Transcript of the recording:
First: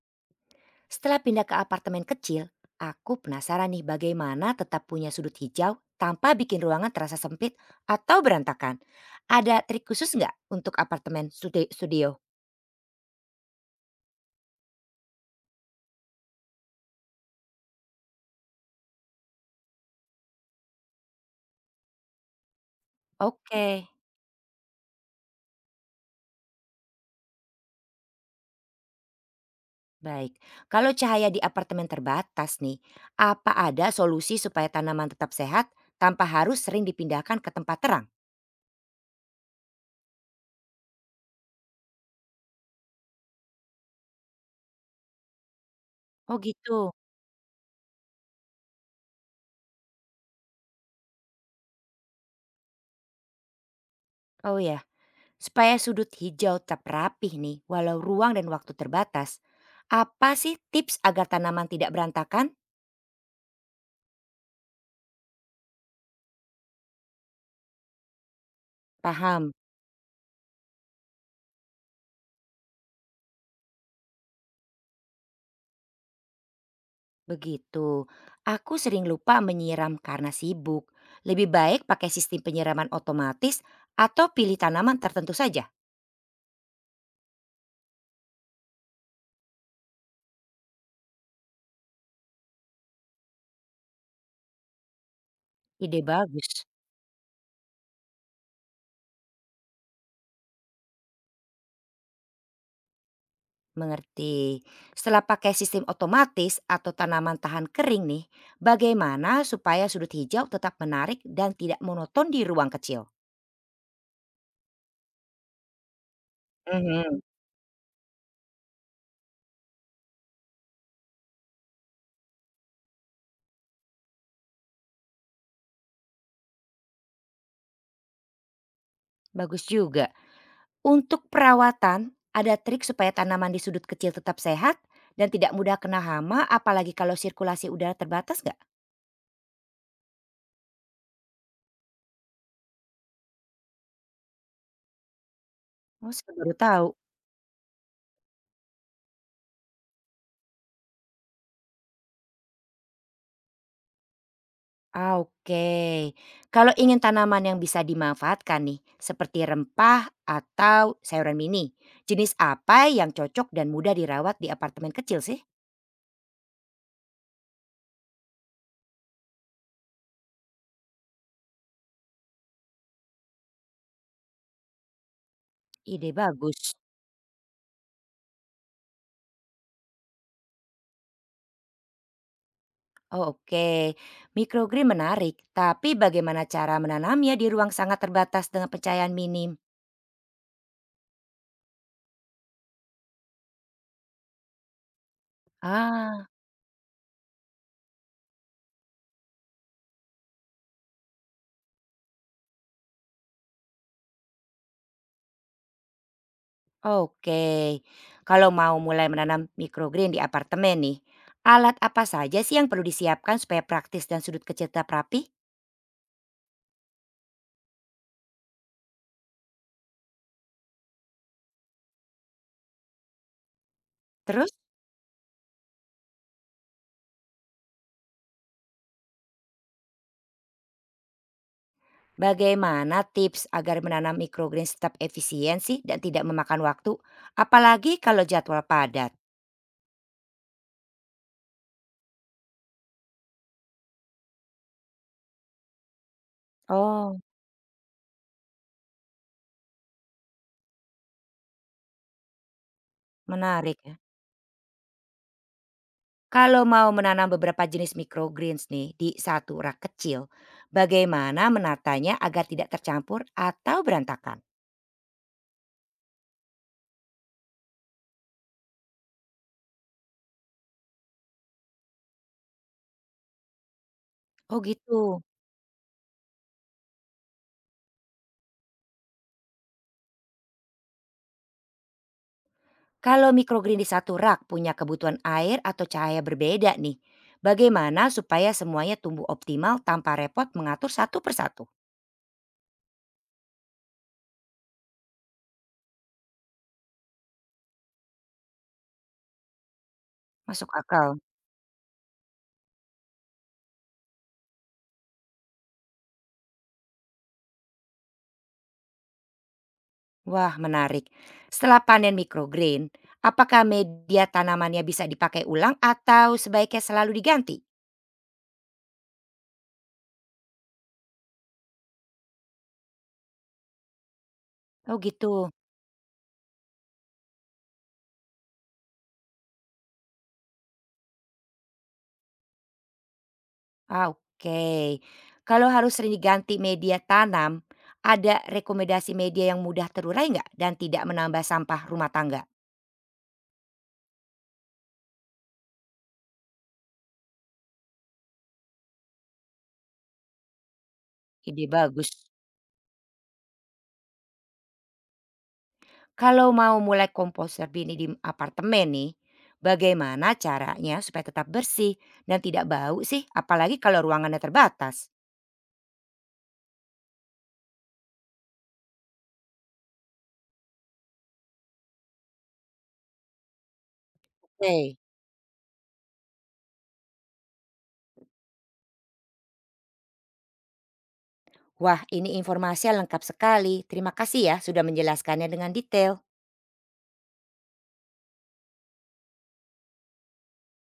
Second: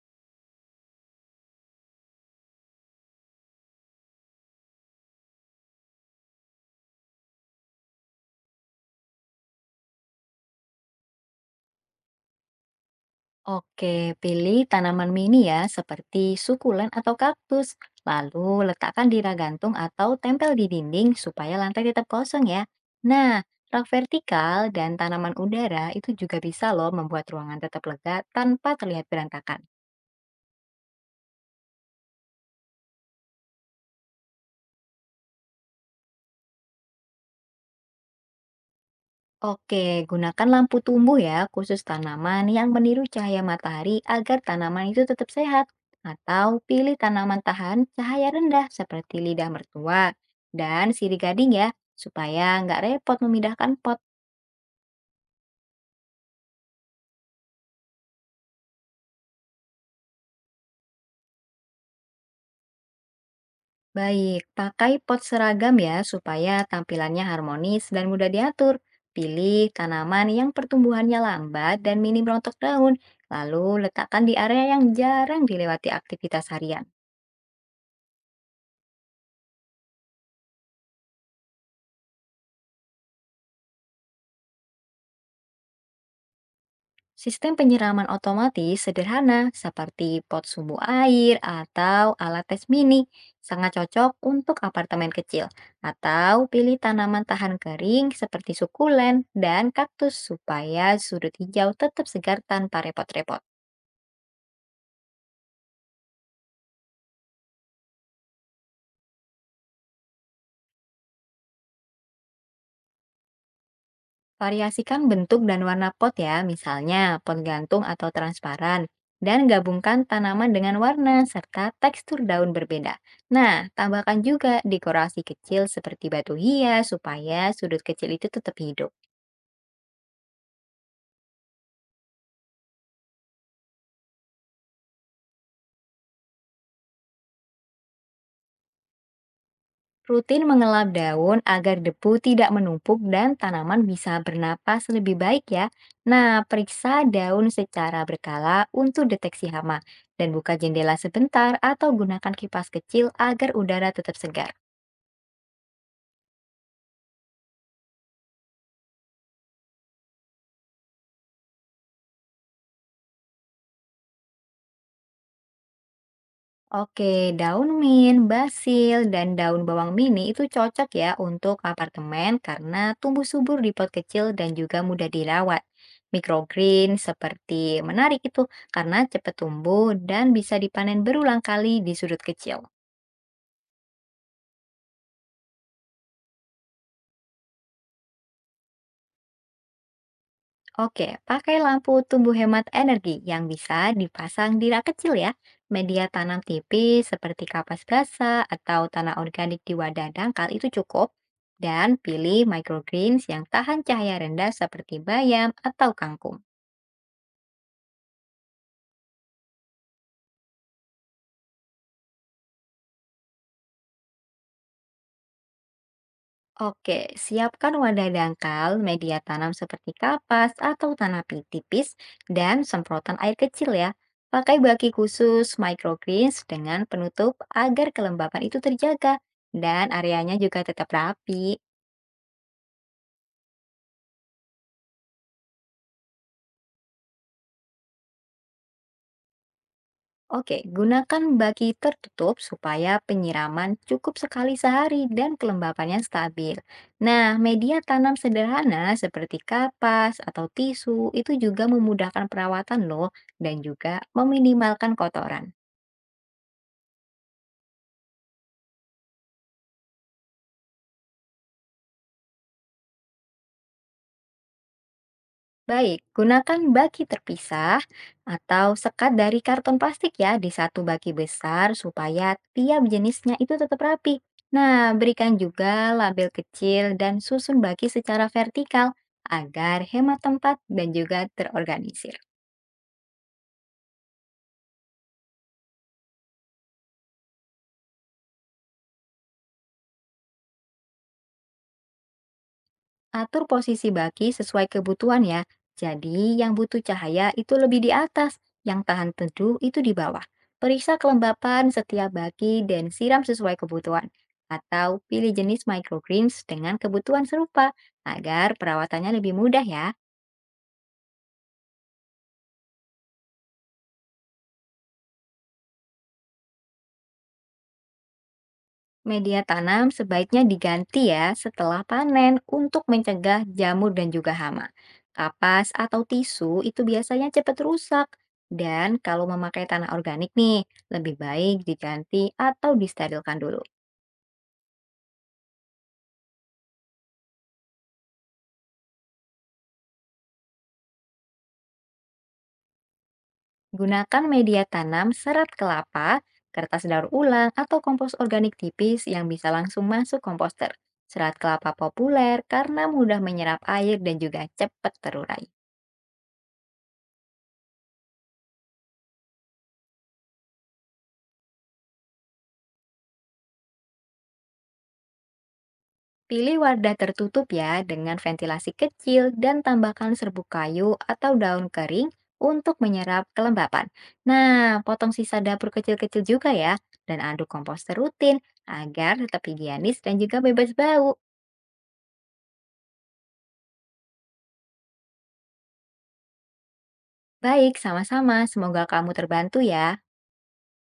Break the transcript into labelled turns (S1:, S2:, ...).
S1: Setelah pindah ke apartemen kecil, aku penasaran nih bagaimana tetap punya sudut hijau tanpa bikin ruangan terasa sempit atau berantakan. Ada trik khusus nggak untuk apartemen studio?
S2: Oke, pilih tanaman mini ya, seperti sukulen atau kaktus. Lalu letakkan di rak gantung atau tempel di dinding supaya lantai tetap kosong ya. Nah,
S1: Oke,
S2: rak vertikal dan tanaman udara itu juga bisa loh membuat ruangan tetap lega tanpa terlihat berantakan.
S1: baik. Kalau cahaya di apartemen terbatas nih, apa ada solusi supaya tanaman tetap sehat tanpa harus sering dipindahkan ke tempat terang?
S2: Oke, gunakan lampu tumbuh ya, khusus tanaman yang meniru cahaya matahari agar tanaman itu tetap sehat.
S1: Oh
S2: Atau
S1: gitu.
S2: pilih tanaman tahan cahaya rendah seperti lidah mertua dan sirih gading ya, supaya nggak repot memindahkan pot.
S1: Oh ya, supaya sudut hijau tetap rapih nih, walau ruang dan waktu terbatas. Apa sih tips agar tanaman tidak berantakan?
S2: Baik, pakai pot seragam ya, supaya tampilannya harmonis dan mudah diatur.
S1: Paham,
S2: Pilih tanaman yang pertumbuhannya lambat dan minim rontok daun, lalu letakkan di area yang jarang dilewati aktivitas harian.
S1: begitu. Aku sering lupa menyiram karena sibuk. Lebih baik pakai sistem penyiraman otomatis atau pilih tanaman tertentu saja.
S2: Sistem penyiraman otomatis sederhana seperti pot sumbu air atau alat tes mini sangat cocok untuk apartemen kecil,
S1: Ide
S2: atau
S1: bagus.
S2: pilih tanaman tahan kering seperti sukulen dan kaktus supaya sudut hijau tetap segar tanpa repot-repot.
S1: Mengerti. Setelah pakai sistem otomatis atau tanaman tahan kering nih, bagaimana supaya sudut hijau tetap menarik dan tidak monoton di ruang kecil?
S2: Variasikan bentuk dan warna pot ya, misalnya
S1: Mhm,
S2: pot gantung atau transparan, dan gabungkan tanaman dengan warna serta tekstur daun berbeda. Nah, tambahkan juga dekorasi kecil seperti batu hias supaya sudut kecil itu tetap hidup.
S1: bagus juga. Untuk perawatan, ada trik supaya tanaman di sudut kecil tetap sehat dan tidak mudah kena hama apalagi kalau sirkulasi udara terbatas nggak?
S2: Rutin mengelap daun agar debu tidak menumpuk dan tanaman bisa bernapas lebih baik ya.
S1: Oh,
S2: Nah,
S1: saya baru tahu.
S2: periksa daun secara berkala untuk deteksi hama dan buka jendela sebentar atau gunakan kipas kecil agar udara tetap segar.
S1: Ah, oke. Kalau ingin tanaman yang bisa dimanfaatkan nih, seperti rempah atau sayuran mini, jenis apa yang cocok dan mudah dirawat di apartemen kecil sih?
S2: Oke, daun mint, basil, dan daun bawang mini itu cocok ya untuk apartemen karena tumbuh subur di pot kecil dan juga mudah dirawat.
S1: Ide bagus.
S2: Microgreen seperti menarik itu karena cepat tumbuh dan bisa dipanen berulang kali di sudut kecil.
S1: Oh, oke. Microgreen menarik, tapi bagaimana cara menanamnya di ruang sangat terbatas dengan pencahayaan minim?
S2: Oke, pakai lampu tumbuh hemat energi yang bisa dipasang di rak kecil ya. Media
S1: Ah,
S2: tanam tipis seperti kapas basah atau tanah organik di wadah dangkal itu cukup. Dan pilih microgreens yang tahan cahaya rendah seperti bayam atau kangkung.
S1: oke. Kalau mau mulai menanam microgreen di apartemen nih, alat apa saja sih yang perlu disiapkan supaya praktis dan sudut kecil tetap rapi?
S2: Oke, siapkan wadah dangkal, media tanam seperti kapas atau tipis, dan semprotan air kecil ya.
S1: Terus?
S2: Pakai baki khusus microgreens dengan penutup agar kelembapan itu terjaga dan areanya juga tetap rapi.
S1: Bagaimana tips agar menanam microgreens tetap efisien sih dan tidak memakan waktu, apalagi kalau jadwal padat?
S2: Oke, gunakan baki tertutup supaya penyiraman cukup sekali sehari dan kelembapannya stabil.
S1: Oh,
S2: Nah, media tanam sederhana seperti kapas atau tisu itu juga memudahkan perawatan loh dan
S1: menarik ya.
S2: juga meminimalkan kotoran.
S1: Kalau mau menanam beberapa jenis microgreens nih di satu rak kecil, bagaimana menatanya agar tidak tercampur atau berantakan?
S2: Baik, gunakan baki terpisah atau sekat dari karton plastik ya di satu baki besar supaya tiap jenisnya itu tetap rapi.
S1: Oh
S2: Nah,
S1: gitu.
S2: berikan juga label kecil dan susun baki secara vertikal agar hemat tempat dan juga terorganisir.
S1: Kalau microgreen di satu rak punya kebutuhan air atau cahaya berbeda nih, bagaimana supaya semuanya tumbuh optimal tanpa repot mengatur satu persatu?
S2: Atur posisi baki sesuai kebutuhan ya. Jadi yang butuh cahaya itu lebih di atas, yang tahan teduh itu di bawah.
S1: Masuk
S2: Periksa
S1: akal.
S2: kelembapan setiap baki dan siram sesuai kebutuhan. Atau pilih jenis microgreens dengan kebutuhan serupa agar perawatannya lebih mudah ya.
S1: Wah, menarik. Setelah panen microgreen, apakah media tanamannya bisa dipakai ulang atau sebaiknya selalu diganti?
S2: Media tanam sebaiknya diganti ya setelah panen untuk mencegah jamur dan juga hama.
S1: Oh, gitu.
S2: Kapas atau tisu itu biasanya cepat rusak. Dan kalau memakai tanah organik nih, lebih baik diganti atau disterilkan dulu.
S1: Ah, oke. Kalau harus sering diganti media tanam, ada rekomendasi media yang mudah terurai nggak dan tidak menambah sampah rumah tangga?
S2: Gunakan media tanam serat kelapa, kertas daur ulang, atau kompos organik tipis yang bisa langsung masuk komposter. Serat
S1: Ide
S2: kelapa
S1: bagus.
S2: populer karena mudah menyerap air dan juga cepat terurai.
S1: Kalau mau mulai komposter bini di apartemen nih, bagaimana caranya supaya tetap bersih dan tidak bau sih? Apalagi kalau ruangannya terbatas.
S2: Pilih wadah tertutup ya dengan ventilasi kecil dan tambahkan serbuk kayu atau daun kering untuk menyerap kelembapan. Nah,
S1: Oke.
S2: potong sisa dapur kecil-kecil juga ya dan aduk komposter rutin agar tetap higienis dan juga bebas bau.
S1: Wah, ini informasinya lengkap sekali. Terima kasih ya sudah menjelaskannya dengan detail.
S2: Baik, sama-sama. Semoga kamu terbantu ya.